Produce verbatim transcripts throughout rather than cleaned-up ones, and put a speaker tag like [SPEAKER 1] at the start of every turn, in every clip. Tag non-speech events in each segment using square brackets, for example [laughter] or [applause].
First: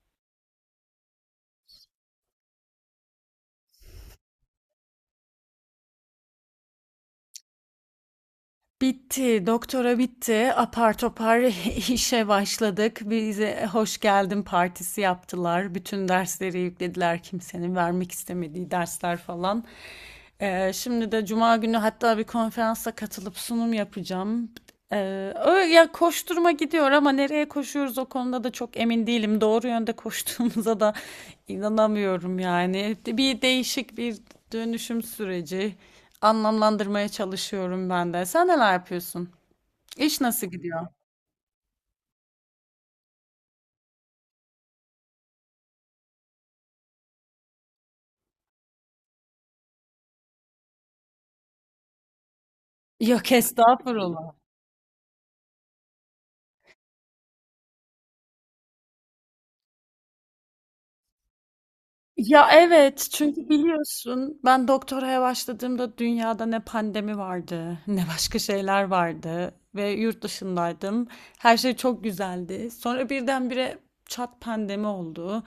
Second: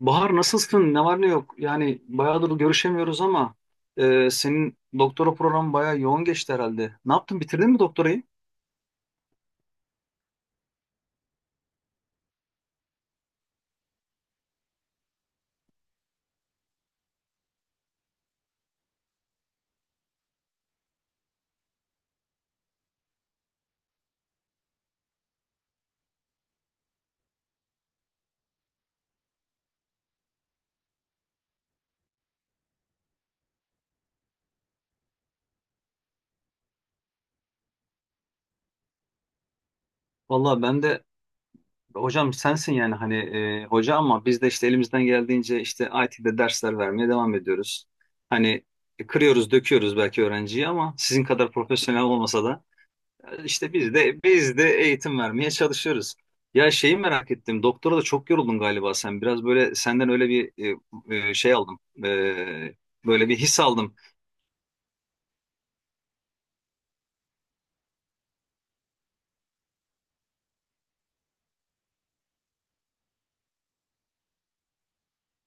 [SPEAKER 1] Bahar, nasılsın? Ne var ne yok? Yani bayağıdır görüşemiyoruz ama e, senin doktora programı bayağı yoğun geçti herhalde. Ne yaptın? Bitirdin mi doktorayı?
[SPEAKER 2] Bitti, doktora bitti. Apar topar [laughs] işe başladık. Bize hoş geldin partisi yaptılar. Bütün dersleri yüklediler kimsenin vermek istemediği dersler falan. Ee, şimdi de Cuma günü hatta bir konferansa katılıp sunum yapacağım. Ee, öyle ya koşturma gidiyor ama nereye koşuyoruz o konuda da çok emin değilim. Doğru yönde [laughs] koştuğumuza da inanamıyorum yani. Bir değişik bir dönüşüm süreci. Anlamlandırmaya çalışıyorum ben de. Sen neler yapıyorsun? İş nasıl
[SPEAKER 1] Vallahi ben
[SPEAKER 2] gidiyor?
[SPEAKER 1] de hocam sensin yani hani e, hoca ama biz de işte elimizden geldiğince işte I T'de dersler vermeye devam ediyoruz. Hani e, kırıyoruz, döküyoruz belki öğrenciyi ama sizin kadar profesyonel olmasa da.
[SPEAKER 2] Yok
[SPEAKER 1] İşte biz de
[SPEAKER 2] estağfurullah.
[SPEAKER 1] biz de eğitim vermeye çalışıyoruz. Ya, şeyi merak ettim. Doktora da çok yoruldun galiba sen. Biraz böyle senden öyle bir e, e, şey aldım. E,
[SPEAKER 2] Ya, evet,
[SPEAKER 1] böyle bir
[SPEAKER 2] çünkü
[SPEAKER 1] his aldım.
[SPEAKER 2] biliyorsun ben doktoraya başladığımda dünyada ne pandemi vardı, [laughs] ne başka şeyler vardı ve yurt dışındaydım. Her şey çok güzeldi. Sonra birdenbire çat pandemi oldu.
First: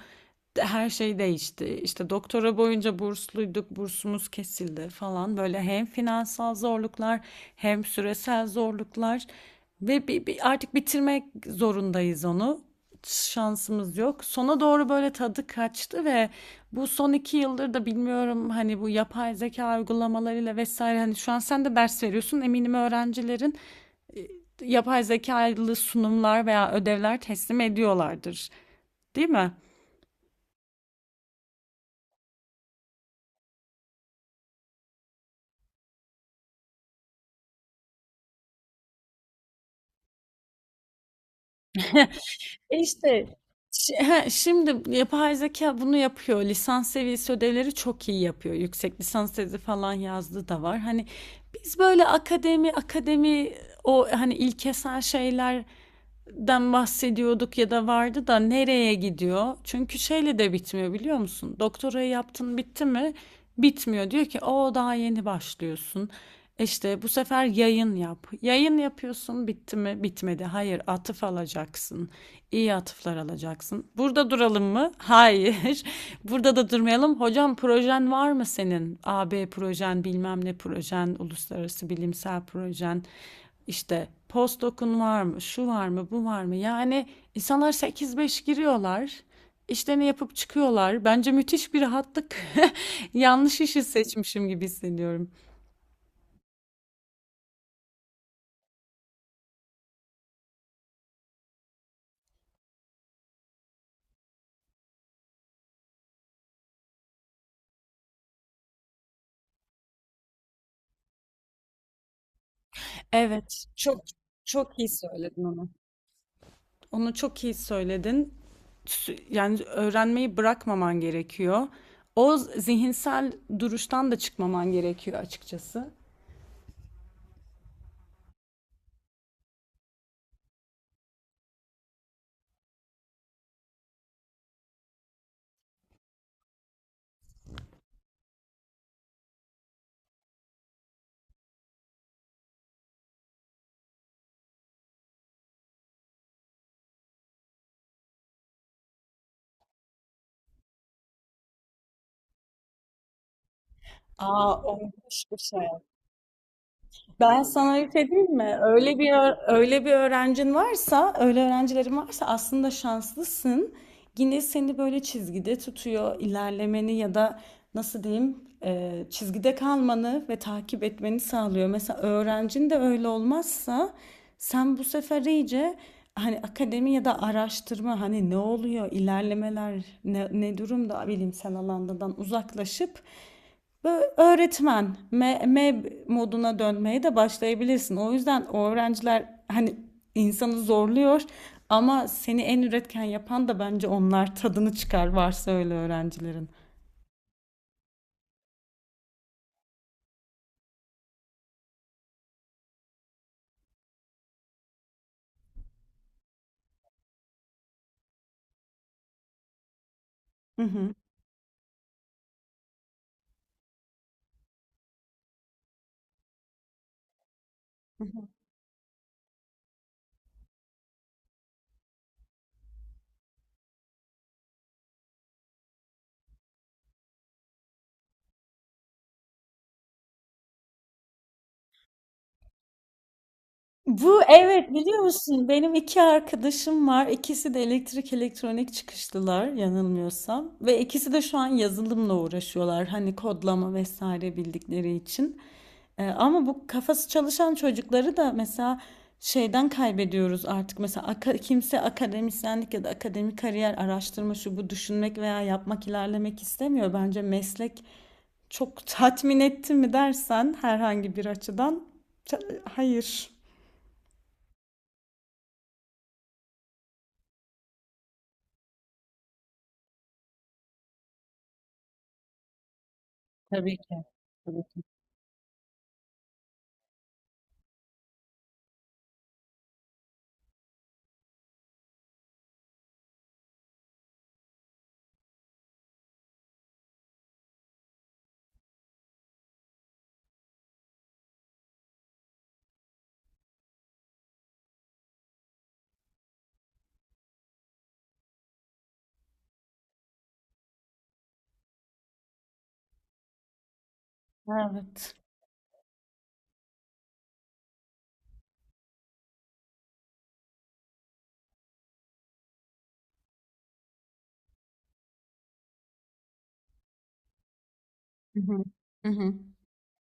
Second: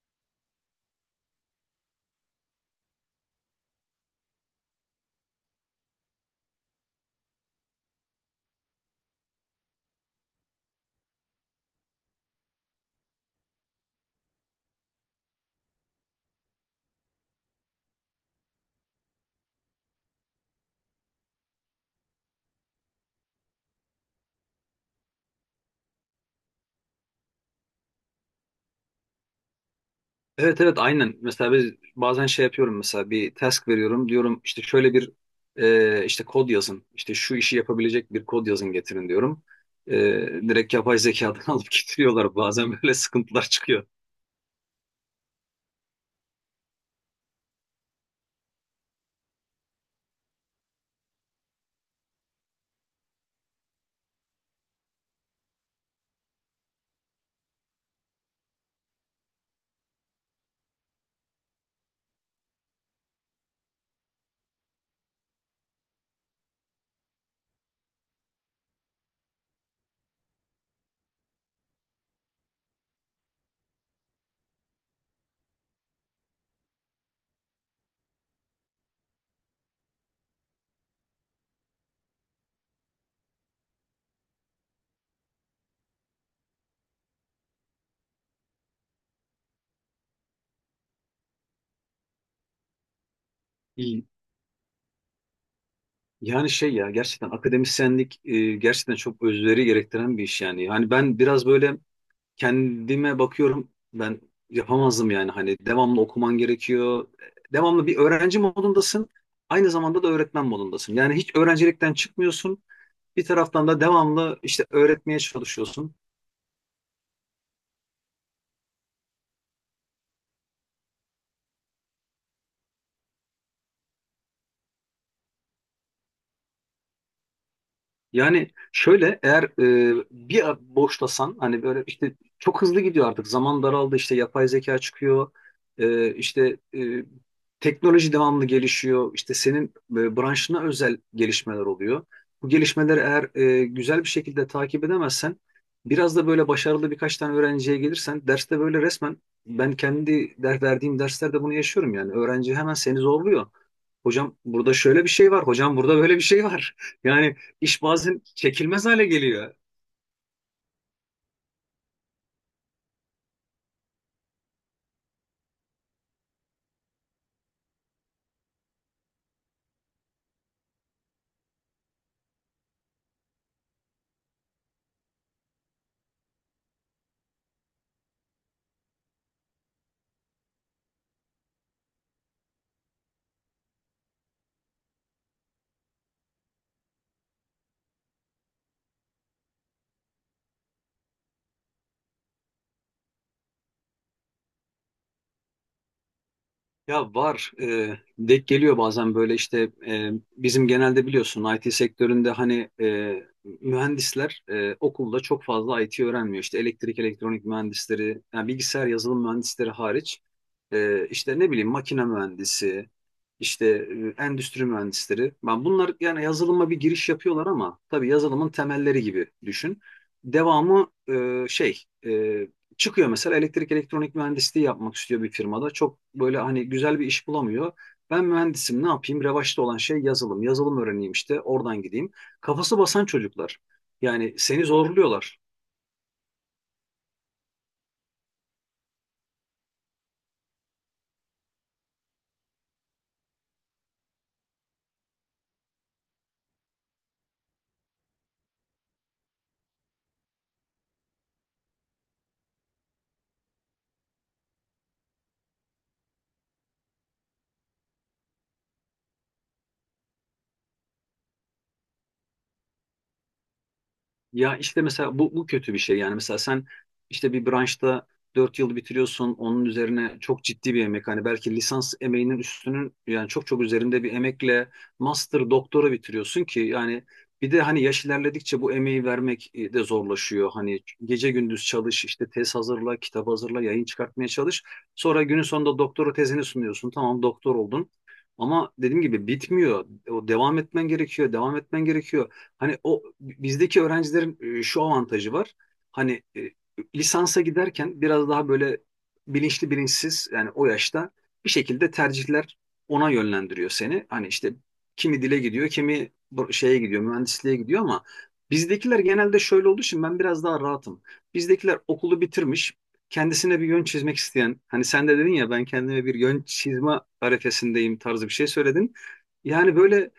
[SPEAKER 2] De- Her şey değişti. İşte doktora boyunca bursluyduk, bursumuz kesildi falan. Böyle hem finansal zorluklar hem süresel zorluklar ve bi- bi- artık bitirmek zorundayız onu, şansımız yok. Sona doğru böyle tadı kaçtı ve bu son iki yıldır da bilmiyorum, hani bu yapay zeka uygulamalarıyla vesaire, hani şu an sen de ders veriyorsun, eminim öğrencilerin yapay zekalı sunumlar veya ödevler teslim ediyorlardır. Değil mi?
[SPEAKER 1] Evet, evet, aynen. Mesela biz bazen şey yapıyorum, mesela bir task veriyorum. Diyorum işte şöyle bir e, işte kod yazın. İşte şu işi yapabilecek bir kod yazın getirin diyorum. E, Direkt yapay zekadan [laughs] alıp getiriyorlar. Bazen
[SPEAKER 2] E
[SPEAKER 1] böyle
[SPEAKER 2] İşte
[SPEAKER 1] sıkıntılar çıkıyor.
[SPEAKER 2] Şi- he, Şimdi yapay zeka bunu yapıyor. Lisans seviyesi ödevleri çok iyi yapıyor. Yüksek lisans tezi falan yazdığı da var. Hani biz böyle akademi akademi, o hani ilkesel şeyler den bahsediyorduk ya, da vardı da nereye gidiyor? Çünkü şeyle de bitmiyor biliyor musun? Doktorayı yaptın, bitti mi? Bitmiyor. Diyor ki o, daha yeni başlıyorsun. İşte bu sefer yayın yap. Yayın yapıyorsun, bitti mi? Bitmedi. Hayır, atıf alacaksın. İyi atıflar alacaksın. Burada duralım mı? Hayır. [laughs] Burada da durmayalım. Hocam projen var mı senin? A b projen, bilmem ne projen, uluslararası bilimsel projen. İşte postdoc'un var mı, şu var mı, bu var mı? Yani insanlar sekiz beş giriyorlar, işlerini yapıp çıkıyorlar. Bence müthiş bir rahatlık. [laughs] Yanlış işi seçmişim gibi hissediyorum.
[SPEAKER 1] Yani şey ya, gerçekten akademisyenlik e, gerçekten çok özveri gerektiren bir iş yani. Hani ben biraz böyle kendime bakıyorum, ben yapamazdım yani, hani devamlı okuman gerekiyor. Devamlı bir öğrenci modundasın, aynı zamanda da öğretmen modundasın. Yani hiç öğrencilikten çıkmıyorsun, bir
[SPEAKER 2] Evet,
[SPEAKER 1] taraftan da
[SPEAKER 2] çok
[SPEAKER 1] devamlı işte
[SPEAKER 2] çok iyi
[SPEAKER 1] öğretmeye
[SPEAKER 2] söyledin onu.
[SPEAKER 1] çalışıyorsun.
[SPEAKER 2] Onu çok iyi söyledin. Sü- Yani öğrenmeyi bırakmaman gerekiyor. O zihinsel duruştan da çıkmaman gerekiyor açıkçası.
[SPEAKER 1] Yani şöyle, eğer e, bir a- boşlasan hani böyle, işte çok hızlı gidiyor artık, zaman daraldı, işte yapay zeka çıkıyor, e, işte e, teknoloji devamlı gelişiyor, işte senin e, branşına özel gelişmeler oluyor. Bu gelişmeleri eğer e, güzel bir şekilde takip edemezsen, biraz da böyle başarılı birkaç tane öğrenciye gelirsen derste, böyle resmen ben kendi der, verdiğim derslerde bunu yaşıyorum, yani öğrenci hemen seni zorluyor. Hocam
[SPEAKER 2] Aa,
[SPEAKER 1] burada
[SPEAKER 2] o
[SPEAKER 1] şöyle bir
[SPEAKER 2] müthiş
[SPEAKER 1] şey
[SPEAKER 2] bir
[SPEAKER 1] var,
[SPEAKER 2] şey.
[SPEAKER 1] hocam burada böyle bir şey var. [laughs] Yani
[SPEAKER 2] Ben sana
[SPEAKER 1] İş
[SPEAKER 2] bir şey
[SPEAKER 1] bazen
[SPEAKER 2] diyeyim mi?
[SPEAKER 1] çekilmez
[SPEAKER 2] Öyle
[SPEAKER 1] hale
[SPEAKER 2] bir ö-
[SPEAKER 1] geliyor.
[SPEAKER 2] öyle bir öğrencin varsa, öyle öğrencilerin varsa aslında şanslısın. Yine seni böyle çizgide tutuyor, ilerlemeni, ya da nasıl diyeyim, e, çizgide kalmanı ve takip etmeni sağlıyor. Mesela öğrencin de öyle olmazsa, sen bu sefer iyice hani akademi ya da araştırma, hani ne oluyor, ilerlemeler ne, ne durumda, bilimsel alandan uzaklaşıp böyle öğretmen me- meb moduna dönmeye de başlayabilirsin. O yüzden o öğrenciler hani insanı zorluyor ama seni en üretken yapan da bence onlar, tadını çıkar varsa öyle öğrencilerin.
[SPEAKER 1] Ya var, e, denk geliyor bazen böyle, işte e, bizim genelde biliyorsun I T sektöründe hani e, mühendisler e, okulda çok fazla I T öğrenmiyor. İşte elektrik, elektronik mühendisleri, yani bilgisayar yazılım mühendisleri hariç,
[SPEAKER 2] Hı
[SPEAKER 1] e, işte ne bileyim makine mühendisi, işte e, endüstri mühendisleri. Ben bunlar yani yazılıma bir giriş yapıyorlar, ama tabii
[SPEAKER 2] hı.
[SPEAKER 1] yazılımın temelleri gibi düşün. Devamı e, şey, e, çıkıyor mesela, elektrik elektronik mühendisliği yapmak istiyor bir firmada. Çok böyle hani güzel bir iş bulamıyor. Ben mühendisim, ne yapayım? Revaçta olan şey yazılım. Yazılım öğreneyim, işte oradan gideyim. Kafası basan çocuklar.
[SPEAKER 2] Bu
[SPEAKER 1] Yani seni
[SPEAKER 2] evet, biliyor
[SPEAKER 1] zorluyorlar.
[SPEAKER 2] musun benim iki arkadaşım var. İkisi de elektrik elektronik çıkışlılar yanılmıyorsam. Ve ikisi de şu an yazılımla uğraşıyorlar. Hani kodlama vesaire bildikleri için. Ee, ama bu kafası çalışan çocukları da mesela şeyden kaybediyoruz artık. Mesela aka- kimse akademisyenlik ya da akademik kariyer, araştırma şu bu düşünmek veya yapmak, ilerlemek istemiyor. Bence meslek çok tatmin etti mi dersen herhangi bir açıdan, ta- hayır.
[SPEAKER 1] Ya işte mesela bu, bu kötü bir şey yani, mesela sen işte bir branşta dört yıl bitiriyorsun, onun üzerine çok ciddi bir emek, hani belki lisans emeğinin üstünün, yani çok çok
[SPEAKER 2] Tabii ki.
[SPEAKER 1] üzerinde bir
[SPEAKER 2] Tabii
[SPEAKER 1] emekle
[SPEAKER 2] ki.
[SPEAKER 1] master doktora bitiriyorsun ki yani, bir de hani yaş ilerledikçe bu emeği vermek e, de zorlaşıyor, hani gece gündüz çalış, işte tez hazırla, kitap hazırla, yayın çıkartmaya çalış, sonra günün sonunda doktora tezini sunuyorsun, tamam, doktor oldun, ama dediğim gibi bitmiyor, o devam etmen gerekiyor, devam etmen gerekiyor. Hani o bizdeki öğrencilerin e, şu avantajı var. Hani e, lisansa giderken biraz daha böyle bilinçli, bilinçsiz yani o yaşta bir şekilde tercihler ona yönlendiriyor seni. Hani işte
[SPEAKER 2] Evet.
[SPEAKER 1] kimi dile gidiyor, kimi bu- şeye gidiyor, mühendisliğe gidiyor, ama bizdekiler genelde şöyle olduğu için ben biraz daha rahatım. Bizdekiler okulu bitirmiş, kendisine bir yön çizmek isteyen, hani sen de dedin ya ben kendime bir yön çizme arifesindeyim tarzı bir
[SPEAKER 2] Hı
[SPEAKER 1] şey
[SPEAKER 2] hı.
[SPEAKER 1] söyledin.
[SPEAKER 2] Hı hı.
[SPEAKER 1] Yani böyle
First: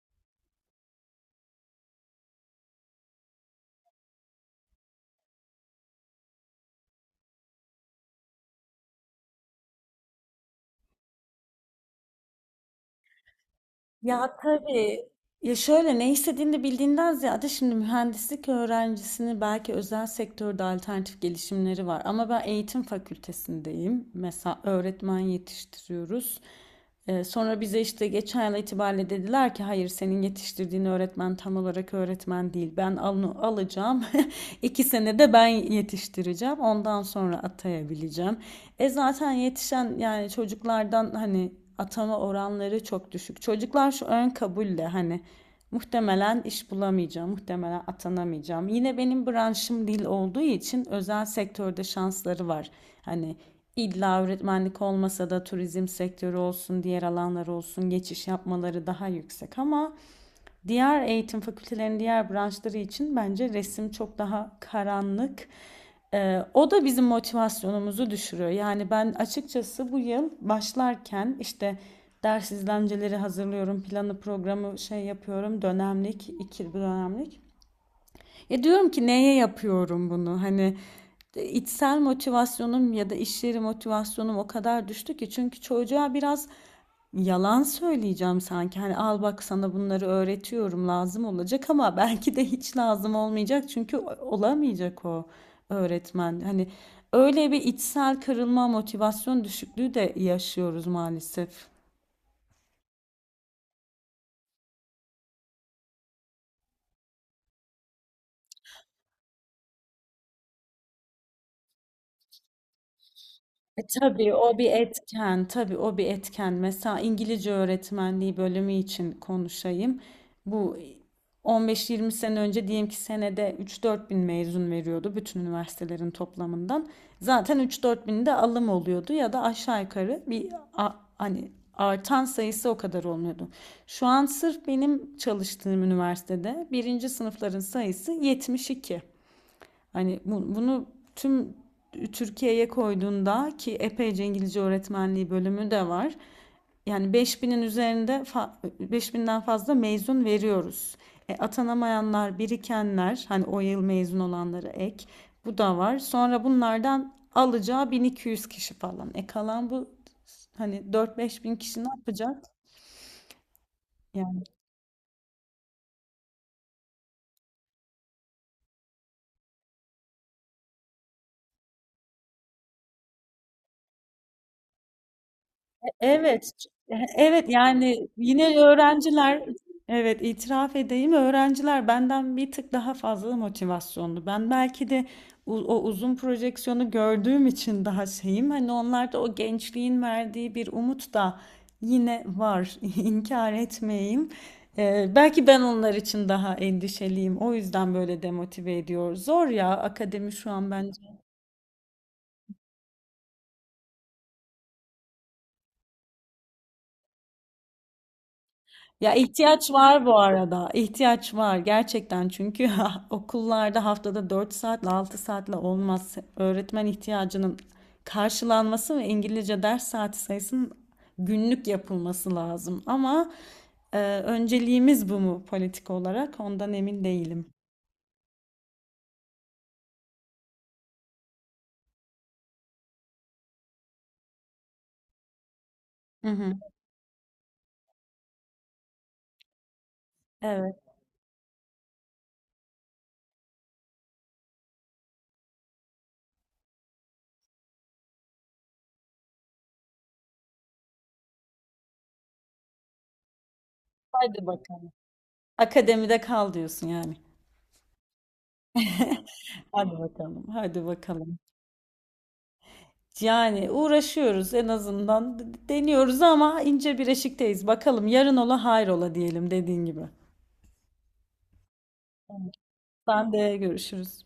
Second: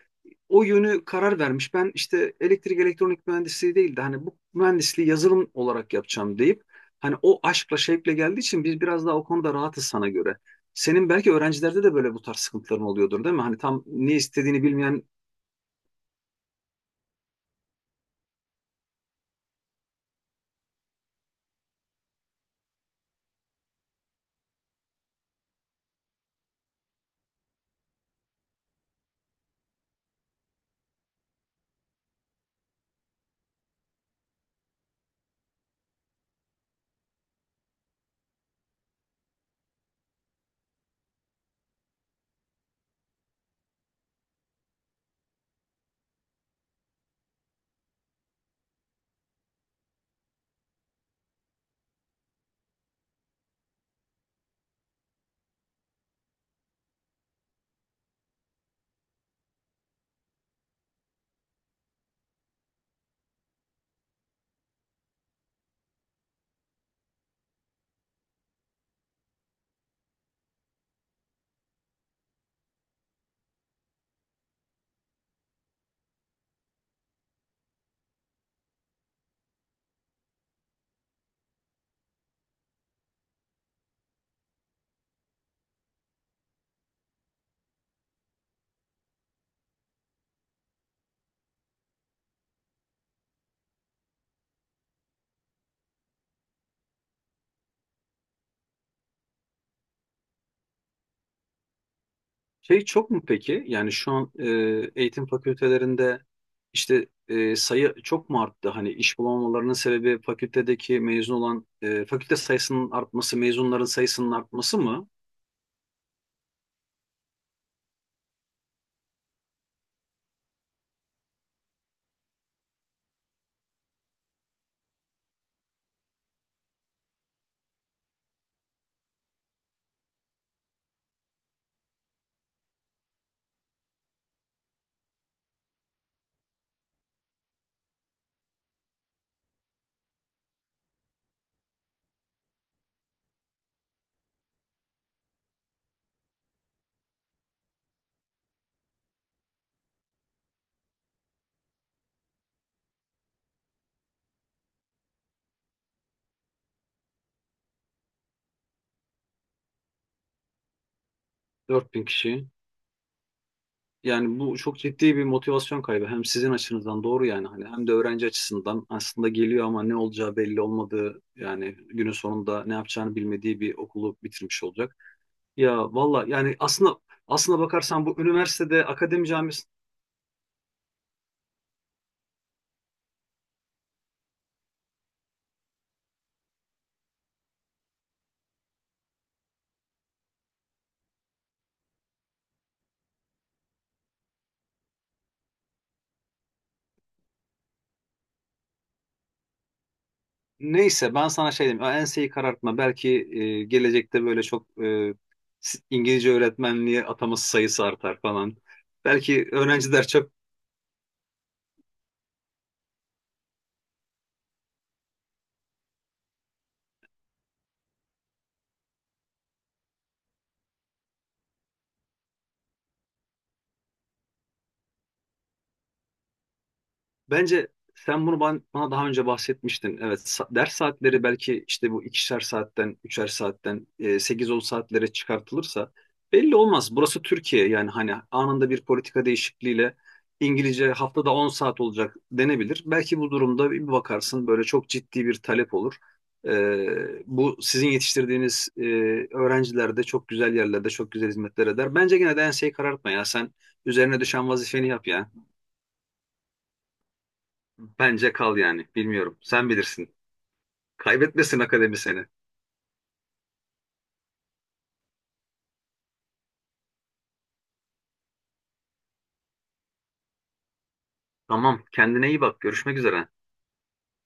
[SPEAKER 1] o yönü karar vermiş. Ben işte elektrik elektronik mühendisliği değil de hani bu mühendisliği yazılım olarak yapacağım deyip hani o aşkla şevkle geldiği için biz biraz daha o konuda rahatız sana göre. Senin belki öğrencilerde de böyle bu tarz sıkıntıların oluyordur, değil mi? Hani tam ne
[SPEAKER 2] Ya
[SPEAKER 1] istediğini bilmeyen
[SPEAKER 2] tabii. Ya şöyle, ne istediğini bildiğinden ziyade, şimdi mühendislik öğrencisini belki özel sektörde alternatif gelişimleri var. Ama ben eğitim fakültesindeyim. Mesela öğretmen yetiştiriyoruz. Ee, sonra bize işte geçen yıl itibariyle dediler ki hayır, senin yetiştirdiğin öğretmen tam olarak öğretmen değil. Ben onu alacağım. [laughs] İki senede ben yetiştireceğim. Ondan sonra atayabileceğim. E zaten yetişen yani çocuklardan, hani atama oranları çok düşük. Çocuklar şu ön kabulle hani, muhtemelen iş bulamayacağım, muhtemelen atanamayacağım. Yine benim branşım dil olduğu için özel sektörde şansları var. Hani İlla öğretmenlik olmasa da, turizm sektörü olsun, diğer alanlar olsun, geçiş yapmaları daha yüksek ama diğer eğitim fakültelerinin diğer branşları için bence resim çok daha karanlık. Ee, o da bizim motivasyonumuzu düşürüyor. Yani ben açıkçası bu yıl başlarken işte ders izlenceleri hazırlıyorum, planı programı şey yapıyorum, dönemlik, iki dönemlik. Ya diyorum ki neye yapıyorum bunu? Hani e, içsel motivasyonum ya da iş yeri motivasyonum o kadar düştü ki, çünkü çocuğa biraz yalan söyleyeceğim sanki. Hani al bak sana bunları öğretiyorum, lazım olacak ama [laughs] belki de hiç lazım olmayacak, çünkü olamayacak o öğretmen. Hani öyle bir içsel kırılma, motivasyon düşüklüğü de yaşıyoruz maalesef.
[SPEAKER 1] şey çok mu peki? Yani şu an e, eğitim fakültelerinde işte e, sayı çok mu arttı? Hani iş bulamamalarının sebebi fakültedeki mezun olan e, fakülte sayısının artması,
[SPEAKER 2] E,
[SPEAKER 1] mezunların sayısının
[SPEAKER 2] tabii o bir
[SPEAKER 1] artması mı?
[SPEAKER 2] etken, tabii o bir etken. Mesela İngilizce öğretmenliği bölümü için konuşayım. Bu on beş yirmi sene önce diyelim ki senede üç dört bin mezun veriyordu bütün üniversitelerin toplamından. Zaten üç dört bin de alım oluyordu ya da aşağı yukarı, bir a- hani artan sayısı o kadar olmuyordu. Şu an sırf benim çalıştığım üniversitede birinci sınıfların sayısı yetmiş iki. Hani bu- bunu tüm Türkiye'ye koyduğunda, ki epeyce İngilizce öğretmenliği bölümü de var, yani beş binin üzerinde fa- beş binden fazla mezun veriyoruz. E, atanamayanlar, birikenler, hani o yıl mezun olanlara ek, bu da var. Sonra bunlardan alacağı bin iki yüz kişi falan. E kalan bu hani dört beş bin kişi ne
[SPEAKER 1] Dört bin
[SPEAKER 2] yapacak?
[SPEAKER 1] kişi. Yani
[SPEAKER 2] Yani
[SPEAKER 1] bu çok ciddi bir motivasyon kaybı. Hem sizin açınızdan doğru yani, hani hem de öğrenci açısından aslında geliyor ama ne olacağı belli olmadığı, yani günün sonunda ne yapacağını bilmediği bir okulu bitirmiş olacak. Ya valla
[SPEAKER 2] evet,
[SPEAKER 1] yani
[SPEAKER 2] ç-
[SPEAKER 1] aslında
[SPEAKER 2] e- evet
[SPEAKER 1] aslında bakarsan
[SPEAKER 2] yani
[SPEAKER 1] bu
[SPEAKER 2] yine
[SPEAKER 1] üniversitede akademi
[SPEAKER 2] öğrenciler,
[SPEAKER 1] camiası
[SPEAKER 2] evet itiraf edeyim, öğrenciler benden bir tık daha fazla motivasyonlu. Ben belki de u- o uzun projeksiyonu gördüğüm için daha şeyim. Hani onlarda o gençliğin verdiği bir umut da yine var. [laughs] İnkar etmeyeyim. Ee, belki ben onlar için daha endişeliyim. O yüzden böyle demotive ediyor. Zor ya akademi şu an.
[SPEAKER 1] neyse, ben sana şey diyeyim, ya enseyi karartma, belki e, gelecekte böyle çok e, İngilizce öğretmenliğe ataması sayısı artar falan.
[SPEAKER 2] Ya
[SPEAKER 1] Belki
[SPEAKER 2] ihtiyaç var
[SPEAKER 1] öğrenciler
[SPEAKER 2] bu
[SPEAKER 1] çok.
[SPEAKER 2] arada. İhtiyaç var gerçekten, çünkü [laughs] okullarda haftada dört saatle altı saatle olmaz. Öğretmen ihtiyacının karşılanması ve İngilizce ders saati sayısının günlük yapılması lazım. Ama e, önceliğimiz bu mu politik olarak ondan emin değilim.
[SPEAKER 1] Bence sen bunu ban- bana daha önce bahsetmiştin. Evet, sa- ders saatleri belki işte bu ikişer saatten, üçer saatten, e, sekiz on saatlere çıkartılırsa
[SPEAKER 2] Hı hı.
[SPEAKER 1] belli olmaz. Burası Türkiye yani, hani anında bir politika değişikliğiyle
[SPEAKER 2] Evet.
[SPEAKER 1] İngilizce haftada on saat olacak denebilir. Belki bu durumda bir bakarsın böyle çok ciddi bir talep olur. E, bu sizin yetiştirdiğiniz e, öğrenciler de çok güzel yerlerde çok güzel hizmetler eder. Bence gene de enseyi karartma ya, sen üzerine
[SPEAKER 2] Hadi
[SPEAKER 1] düşen vazifeni
[SPEAKER 2] bakalım.
[SPEAKER 1] yap ya.
[SPEAKER 2] Akademide kal diyorsun yani.
[SPEAKER 1] Bence kal yani. Bilmiyorum. Sen
[SPEAKER 2] Hadi
[SPEAKER 1] bilirsin.
[SPEAKER 2] bakalım. Hadi bakalım.
[SPEAKER 1] Kaybetmesin akademi seni.
[SPEAKER 2] Yani uğraşıyoruz en azından, deniyoruz ama ince bir eşikteyiz. Bakalım yarın ola hayrola diyelim, dediğin gibi.
[SPEAKER 1] Tamam. Kendine iyi bak. Görüşmek üzere.
[SPEAKER 2] Sen de görüşürüz.